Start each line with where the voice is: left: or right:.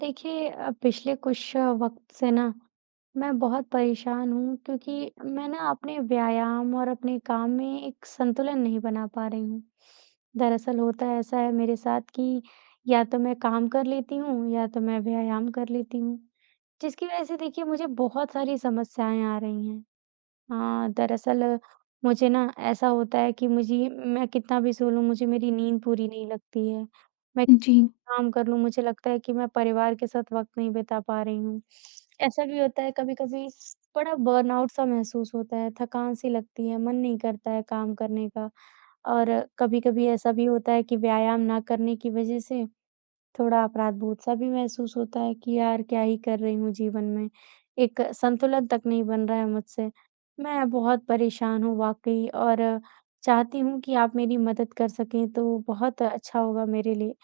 right: देखिए पिछले कुछ वक्त से ना मैं बहुत परेशान हूँ क्योंकि मैं ना अपने व्यायाम और अपने काम में एक संतुलन नहीं बना पा रही हूँ। दरअसल होता ऐसा है मेरे साथ कि या तो मैं काम कर लेती हूँ या तो मैं व्यायाम कर लेती हूँ, जिसकी वजह से देखिए मुझे बहुत सारी समस्याएँ आ रही हैं। हाँ, दरअसल मुझे ना ऐसा होता है कि मुझे मैं कितना भी सो लूँ, मुझे मेरी नींद पूरी नहीं लगती है। मैं
left: जी,
right: काम कर लूँ, मुझे लगता है कि मैं परिवार के साथ वक़्त नहीं बिता पा रही हूँ। ऐसा भी होता है कभी-कभी बड़ा बर्नआउट सा महसूस होता है, थकान सी लगती है, मन नहीं करता है काम करने का। और कभी-कभी ऐसा भी होता है कि व्यायाम ना करने की वज़ह से थोड़ा अपराध-बोध-सा भी महसूस होता है कि यार क्या ही कर रही हूँ जीवन में। एक संतुलन तक नहीं बन रहा है मुझसे। मैं बहुत परेशान हूँ वाक़ई, और चाहती हूँ कि आप मेरी मदद कर सकें तो बहुत अच्छा होगा मेरे लिए।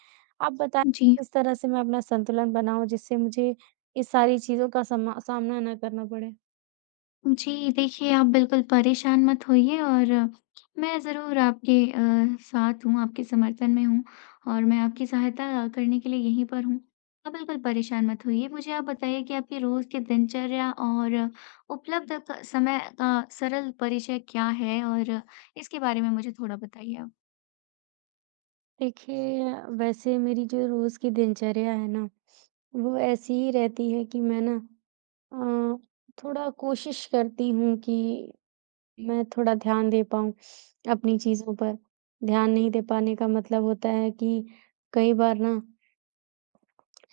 right: आप बताएँ,
left: जी।
right: किस तरह से मैं अपना संतुलन बनाऊँ जिससे मुझे इस सारी चीज़ों का समा सामना ना करना पड़े?
left: जी, देखिए आप बिल्कुल परेशान मत होइए और मैं ज़रूर आपके साथ हूँ, आपके समर्थन में हूँ और मैं आपकी सहायता करने के लिए यहीं पर हूँ। आप बिल्कुल परेशान मत होइए। मुझे आप बताइए कि आपकी रोज़ की दिनचर्या और उपलब्ध क समय का सरल परिचय क्या है? और इसके बारे में मुझे थोड़ा बताइए आप?
right: देखिए, वैसे मेरी जो रोज़ की दिनचर्या है ना, वो ऐसी ही रहती है कि मैं ना अ, थोड़ा कोशिश करती हूँ कि मैं थोड़ा ध्यान दे पाऊँ अपनी चीज़ों पर। ध्यान नहीं दे पाने का मतलब होता है कि कई बार ना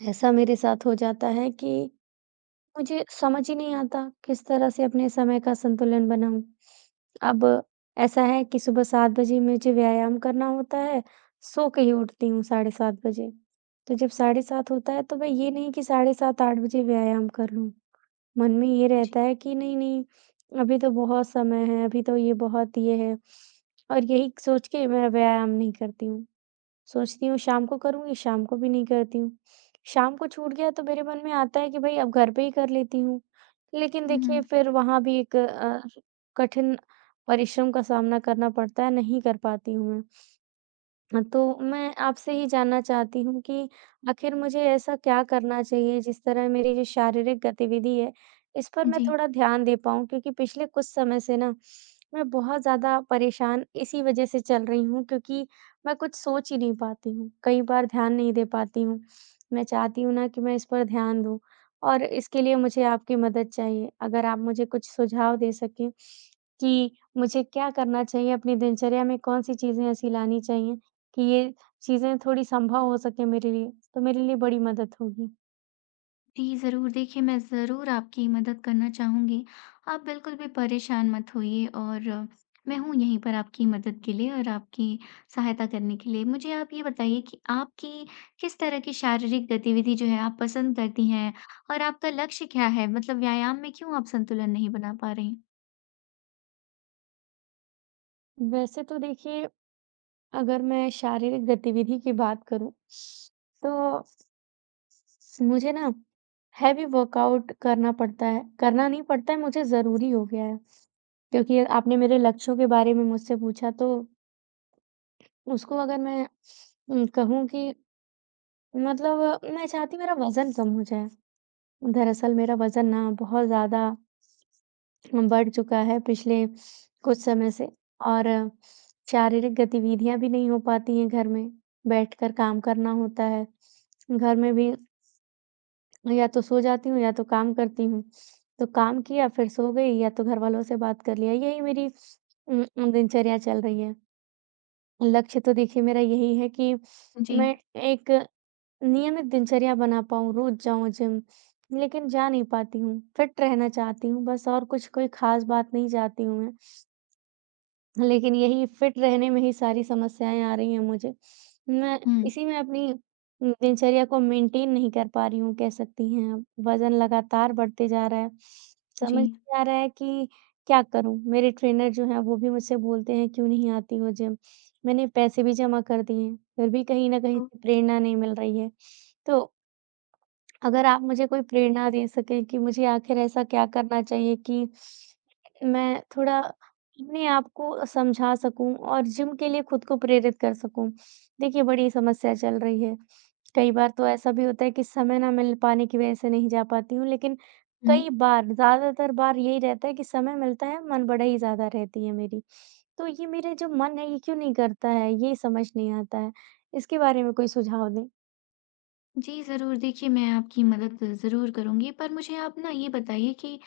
right: ऐसा मेरे साथ हो जाता है कि मुझे समझ ही नहीं आता किस तरह से अपने समय का संतुलन बनाऊँ। अब ऐसा है कि सुबह 7 बजे मुझे व्यायाम करना होता है, सो के ही उठती हूँ साढ़े 7 बजे। तो जब साढ़े 7 होता है तो मैं ये नहीं कि साढ़े 7-8 बजे व्यायाम कर लूँ। मन में ये रहता है कि नहीं, नहीं, अभी तो बहुत समय है, अभी तो ये बहुत ये है, और यही सोच के मैं व्यायाम नहीं करती हूँ। सोचती हूँ शाम को करूँगी, शाम को भी नहीं करती हूँ। शाम को छूट गया तो मेरे मन में आता है कि भई अब घर पे ही कर लेती हूँ। लेकिन देखिए
left: हुँ,
right: फिर वहाँ भी एक कठिन परिश्रम का सामना करना पड़ता है, नहीं कर पाती हूँ मैं। हाँ, तो मैं आपसे ये जानना चाहती हूँ कि आखिर मुझे ऐसा क्या करना चाहिए जिस तरह मेरी जो शारीरिक गतिविधि है, इस पर
left: हुँ।
right: मैं
left: जी।
right: थोड़ा ध्यान दे पाऊँ? क्योंकि पिछले कुछ समय से ना मैं बहुत ज़्यादा परेशान इसी वज़ह से चल रही हूँ, क्योंकि मैं कुछ सोच ही नहीं पाती हूँ, कई बार ध्यान नहीं दे पाती हूँ। मैं चाहती हूँ ना कि मैं इस पर ध्यान दूँ, और इसके लिए मुझे आपकी मदद चाहिए। अगर आप मुझे कुछ सुझाव दे सकें कि मुझे क्या करना चाहिए, अपनी दिनचर्या में कौन-सी चीज़ें ऐसी लानी चाहिए कि ये चीज़ें थोड़ी संभव हो सके मेरे लिए, तो मेरे लिए बड़ी मदद होगी।
left: जी, ज़रूर। देखिए, मैं ज़रूर आपकी मदद करना चाहूँगी। आप बिल्कुल भी परेशान मत होइए और मैं हूँ यहीं पर आपकी मदद के लिए और आपकी सहायता करने के लिए। मुझे आप ये बताइए कि आपकी किस तरह की शारीरिक गतिविधि जो है आप पसंद करती हैं? और आपका लक्ष्य क्या है? मतलब व्यायाम में क्यों आप संतुलन नहीं बना पा रहीं?
right: वैसे तो देखिए, अगर मैं शारीरिक गतिविधि की बात करूँ, तो मुझे ना हेवी वर्कआउट करना पड़ता है। करना नहीं पड़ता है, मुझे ज़रूरी हो गया है। क्योंकि आपने मेरे लक्ष्यों के बारे में मुझसे पूछा, तो उसको अगर मैं कहूँ कि मतलब मैं चाहती हूँ मेरा वज़न कम हो जाए। दरअसल मेरा वज़न ना बहुत ज़्यादा बढ़ चुका है पिछले कुछ समय से, और शारीरिक गतिविधियां भी नहीं हो पाती हैं। घर में बैठकर काम करना होता है, घर में भी या तो सो जाती हूँ या तो काम करती हूँ। तो काम किया, फिर सो गई, या तो घर वालों से बात कर लिया, यही मेरी अम, अम, दिनचर्या चल रही है। लक्ष्य तो देखिए मेरा यही है कि
left: जी।
right: मैं एक नियमित दिनचर्या बना पाऊँ, रोज जाऊं जिम, लेकिन जा नहीं पाती हूँ। फिट रहना चाहती हूँ बस, और कुछ कोई खास बात नहीं चाहती हूँ मैं, लेकिन यही फिट रहने में ही सारी समस्याएँ आ रही हैं मुझे। मैं
left: हुँ,
right: इसी में अपनी दिनचर्या को मेंटेन नहीं कर पा रही हूँ, कह सकती हैं आप। वज़न लगातार बढ़ते जा रहा है। समझ
left: जी।
right: नहीं आ रहा है कि क्या करूँ? मेरे ट्रेनर जो हैं वो भी मुझसे बोलते हैं, क्यों नहीं आती हो जिम? मैंने पैसे भी जमा कर दिए हैं, फिर भी कहीं न कहीं
left: तो
right: से प्रेरणा नहीं मिल रही है। तो अगर आप मुझे कोई प्रेरणा दे सकें कि मुझे आखिर ऐसा क्या करना चाहिए कि मैं थोड़ा अपने आप को समझा सकूँ और जिम के लिए खुद को प्रेरित कर सकूँ। देखिए, बड़ी समस्या चल रही है। कई बार तो ऐसा भी होता है कि समय ना मिल पाने की वज़ह से नहीं जा पाती हूँ, लेकिन
left: हुँ।
right: कई बार, ज़्यादातर बार यही रहता है कि समय मिलता है, मनबड़ाई ज़्यादा रहती है मेरी। तो ये मेरा जो मन है, ये क्यों नहीं करता है, ये समझ नहीं आता है। इसके बारे में कोई सुझाव दें?
left: जी, ज़रूर। देखिए, मैं आपकी मदद ज़रूर करूँगी, पर मुझे आप ना ये बताइए कि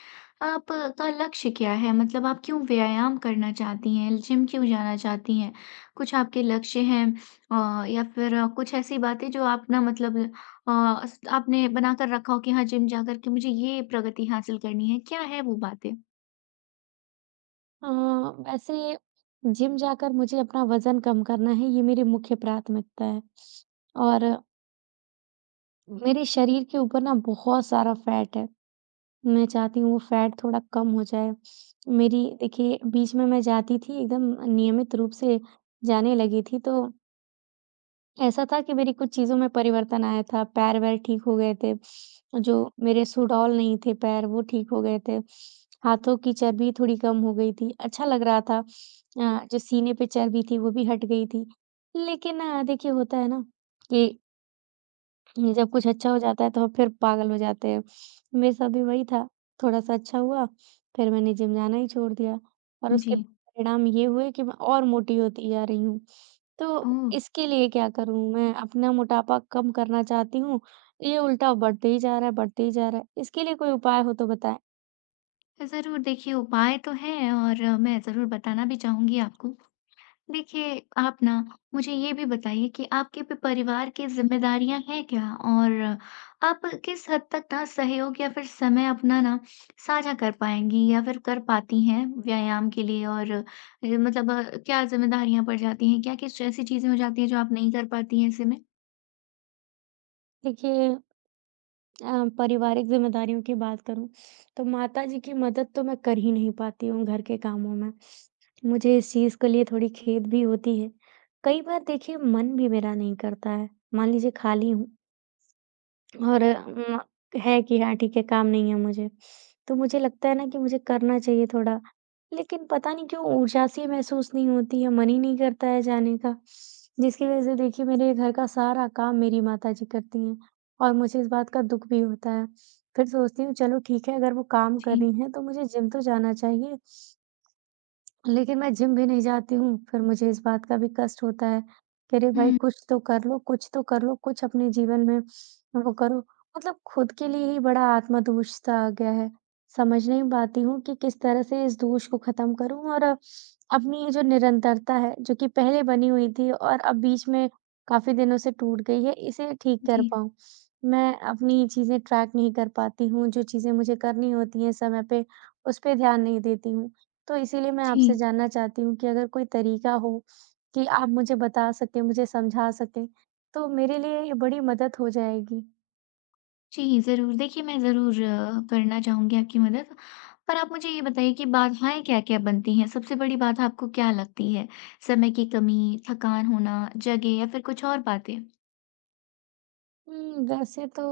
left: आपका लक्ष्य क्या है? मतलब आप क्यों व्यायाम करना चाहती हैं? जिम क्यों जाना चाहती हैं? कुछ आपके लक्ष्य हैं या फिर कुछ ऐसी बातें जो आप ना मतलब अ, अस आपने बनाकर रखा हो कि हाँ, जिम जाकर के मुझे ये प्रगति हासिल करनी है, क्या है वो बातें?
right: अ, वैसे जिम जाकर मुझे अपना वज़न कम करना है, ये मेरी मुख्य प्राथमिकता है। और मेरे शरीर के ऊपर ना बहुत सारा फैट है। मैं चाहती हूँ वो फैट थोड़ा कम हो जाए। मेरी देखिए बीच में मैं जाती थी, एकदम नियमित रूप से जाने लगी थी, तो ऐसा था कि मेरी कुछ चीज़ों में परिवर्तन आया था, पैर-वैर ठीक हो गए थे, जो मेरे सुडौल नहीं थे पैर, वो ठीक हो गए थे, हाथों की चर्बी थोड़ी कम हो गई थी, अच्छा लग रहा था। जो सीने पे चर्बी थी, वो भी हट गई थी। लेकिन देखिए, होता है ना कि ये जब कुछ अच्छा हो जाता है तो हम फिर पागल हो जाते हैं। मेरे साथ भी वही था, थोड़ा-सा अच्छा हुआ, फिर मैंने जिम जाना ही छोड़ दिया, और
left: जी।
right: उसके परिणाम ये हुए कि मैं और मोटी होती जा रही हूँ। तो
left: ओह!
right: इसके लिए क्या करूँ मैं? अपना मोटापा कम करना चाहती हूँ, ये उल्टा बढ़ते ही जा रहा है, बढ़ते ही जा रहा है। इसके लिए कोई उपाय हो तो बताएँ?
left: ज़रूर, देखिए उपाय तो हैं और मैं ज़रूर बताना भी चाहूँगी आपको। देखिए, आप ना मुझे ये भी बताइए कि आपके पे परिवार की ज़िम्मेदारियाँ हैं क्या? और आप किस हद तक ना सहयोग या फिर समय अपना ना साझा कर पाएँगी या फिर कर पाती हैं व्यायाम के लिए? और मतलब क्या ज़िम्मेदारियाँ पड़ जाती हैं? क्या किस ऐसी चीज़ें हो जाती हैं जो आप नहीं कर पाती हैं ऐसे में?
right: देखिए पारिवारिक ज़िम्मेदारियों की बात करूँ, तो माताजी की मदद तो मैं कर ही नहीं पाती हूँ घर के कामों में। मुझे इस चीज़ के लिए थोड़ी खेद भी होती है। कई बार देखिए मन भी मेरा नहीं करता है। मान लीजिए खाली हूँ, और म है कि हाँ ठीक है, काम नहीं है मुझे। तो मुझे लगता है ना कि मुझे करना चाहिए थोड़ा, लेकिन पता नहीं क्यों ऊर्जा सी महसूस नहीं होती है, मन ही नहीं करता है जाने का। जिसकी वज़ह से देखिए मेरे घर का सारा काम मेरी माताजी करती हैं, और मुझे इस बात का दुःख भी होता है। फिर सोचती हूँ चलो ठीक है, अगर वो काम कर
left: जी।
right: रही हैं तो मुझे जिम तो जाना चाहिए। लेकिन मैं जिम भी नहीं जाती हूँ, फिर मुझे इस बात का भी कष्ट होता है कि अरे भाई
left: हुँ,
right: कुछ तो कर लो, कुछ तो कर लो, कुछ अपने जीवन में वो करो। मतलब खुद के लिए ही बड़ा आत्मदोष सा आ गया है। समझ नहीं पाती हूँ कि किस तरह से इस दोष को खत्म करूँ, और अपनी ये जो निरंतरता है, जो कि पहले बनी हुई थी और अब बीच में काफ़ी दिनों से टूट गई है, इसे ठीक कर
left: जी,
right: पाऊँ। मैं अपनी चीज़ें ट्रैक नहीं कर पाती हूँ, जो चीज़ें मुझे करनी होती हैं समय पे, उस पे ध्यान नहीं देती हूँ। तो इसीलिए मैं
left: जी।
right: आपसे जानना चाहती हूँ कि अगर कोई तरीका हो कि आप मुझे बता सकें, मुझे समझा सकें, तो मेरे लिए ये बड़ी मदद हो जाएगी।
left: जी, ज़रूर। देखिए, मैं ज़रूर करना चाहूँगी आपकी मदद। पर आप मुझे ये बताइए कि बाधाएँ क्या-क्या बनती हैं? सबसे बड़ी बाधा आपको क्या लगती है? समय की कमी, थकान होना, जगह या फिर कुछ और बातें?
right: वैसे तो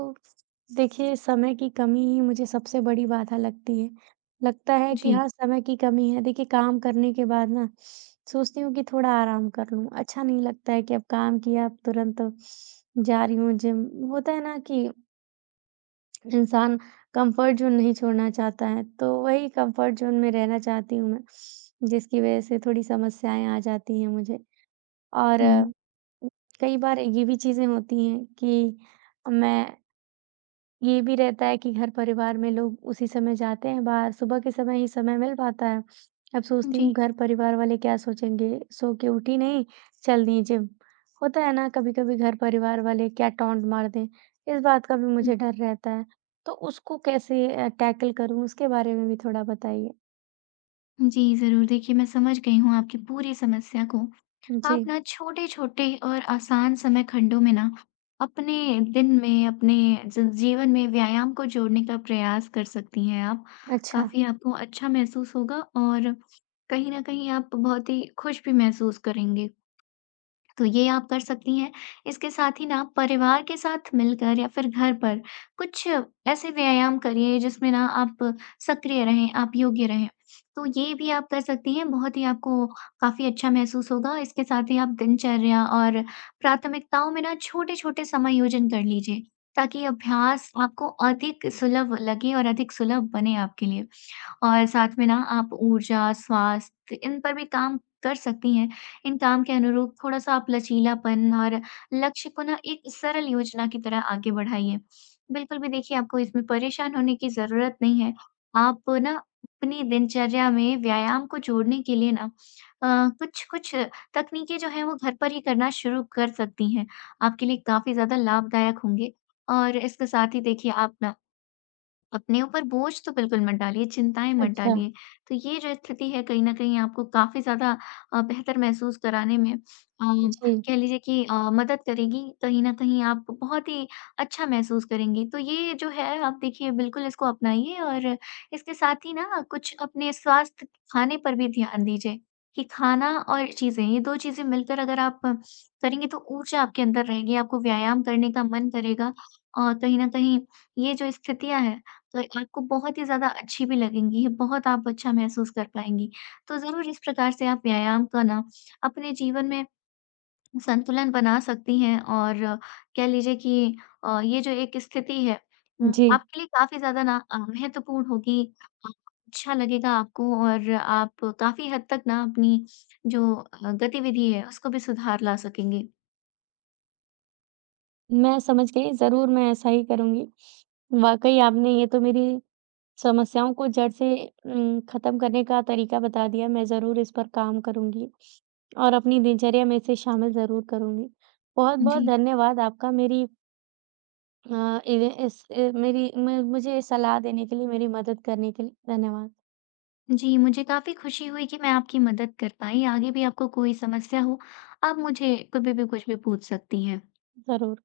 right: देखिए समय की कमी ही मुझे सबसे बड़ी बाधा लगती है। लगता है कि
left: जी।
right: हाँ, समय की कमी है। देखिए काम करने के बाद ना सोचती हूँ कि थोड़ा आराम कर लूँ। अच्छा नहीं लगता है कि अब काम किया, अब तुरंत जा रही हूँ जिम। होता है ना कि इंसान कंफर्ट ज़ोन नहीं छोड़ना चाहता है, तो वही कंफर्ट ज़ोन में रहना चाहती हूँ मैं, जिसकी वजह से थोड़ी समस्याएँ आ जाती हैं मुझे। और
left: हुँ,
right: कई बार ये भी चीज़ें होती हैं कि मैं, ये भी रहता है कि घर परिवार में लोग उसी समय जाते हैं बाहर, सुबह के समय ही समय मिल पाता है। अब सोचती
left: जी।
right: हूँ घर परिवार वाले क्या सोचेंगे, सो के उठी नहीं, चल दी जिम। होता है ना कभी-कभी घर परिवार वाले क्या टॉन्ट मार दें, इस बात का भी मुझे डर रहता है। तो उसको कैसे टैकल करूँ, उसके बारे में भी थोड़ा बताइए?
left: जी, ज़रूर। देखिए, मैं समझ गई हूँ आपकी पूरी समस्या को। आप
right: जी,
left: ना छोटे-छोटे और आसान समय खंडों में ना अपने दिन में, अपने ज जीवन में व्यायाम को जोड़ने का प्रयास कर सकती हैं आप।
right: अच्छा,
left: काफ़ी आपको अच्छा महसूस होगा और कहीं न कहीं आप बहुत ही खुश भी महसूस करेंगे। तो ये आप कर सकती हैं। इसके साथ ही ना परिवार के साथ मिलकर या फिर घर पर कुछ ऐसे व्यायाम करिए जिसमें ना आप सक्रिय रहें, आप योग्य रहें। तो ये भी आप कर सकती हैं, बहुत ही आपको काफ़ी अच्छा महसूस होगा। इसके साथ ही आप दिनचर्या और प्राथमिकताओं में ना छोटे-छोटे समायोजन कर लीजिए, ताकि अभ्यास आपको अधिक सुलभ लगे और अधिक सुलभ बने आपके लिए। और साथ में ना आप ऊर्जा, स्वास्थ्य इन पर भी काम कर सकती हैं। इन काम के अनुरूप थोड़ा-सा आप लचीलापन और लक्ष्य को ना एक सरल योजना की तरह आगे बढ़ाइए। बिल्कुल भी देखिए आपको इसमें परेशान होने की ज़रूरत नहीं है। आप ना अपनी दिनचर्या में व्यायाम को जोड़ने के लिए ना कुछ-कुछ तकनीकें जो हैं वो घर पर ही करना शुरू कर सकती हैं। आपके लिए काफ़ी ज़्यादा लाभदायक होंगे और इसके साथ ही देखिए आप ना अपने ऊपर बोझ तो बिल्कुल मत डालिए, चिंताएँ मत
right: अच्छा।
left: डालिए। तो ये जो स्थिति है कहीं न कहीं आपको काफ़ी ज़्यादा बेहतर महसूस कराने में
right: जी,
left: कह लीजिए कि मदद करेगी। कहीं न कहीं आप बहुत ही अच्छा महसूस करेंगे। तो ये जो है आप देखिए बिल्कुल इसको अपनाइए और इसके साथ ही ना कुछ अपने स्वास्थ्य, खाने पर भी ध्यान दीजिए कि खाना और चीज़ें ये 2 चीज़ें मिलकर अगर आप करेंगे तो ऊर्जा आपके अंदर रहेगी, आपको व्यायाम करने का मन करेगा और कहीं न कहीं ये जो स्थितियाँ हैं तो आपको बहुत ही ज़्यादा अच्छी भी लगेंगी, बहुत आप अच्छा महसूस कर पाएँगी। तो ज़रूर इस प्रकार से आप व्यायाम का ना अपने जीवन में संतुलन बना सकती हैं और कह लीजिए कि ये जो एक स्थिति है
right: जी।
left: आपके लिए काफ़ी ज़्यादा ना महत्वपूर्ण होगी। अ, अच्छा लगेगा आपको और आप काफ़ी हद तक ना अपनी जो गतिविधि है उसको भी सुधार ला सकेंगे।
right: मैं समझ गई, ज़रूर मैं ऐसा ही करूँगी। वाक़ई आपने ये तो मेरी समस्याओं को जड़ से खत्म करने का तरीका बता दिया, मैं ज़रूर इस पर काम करूँगी और अपनी दिनचर्या में इसे शामिल ज़रूर करूँगी। बहुत-बहुत
left: जी।
right: धन्यवाद आपका, मेरी अ, इवे इस अ, मेरी म मुझे सलाह देने के लिए, मेरी मदद करने के लिए धन्यवाद।
left: जी, मुझे काफ़ी खुशी हुई कि मैं आपकी मदद कर पाई। आगे भी आपको कोई समस्या हो, आप मुझे कभी भी कुछ भी पूछ सकती हैं।
right: ज़रूर।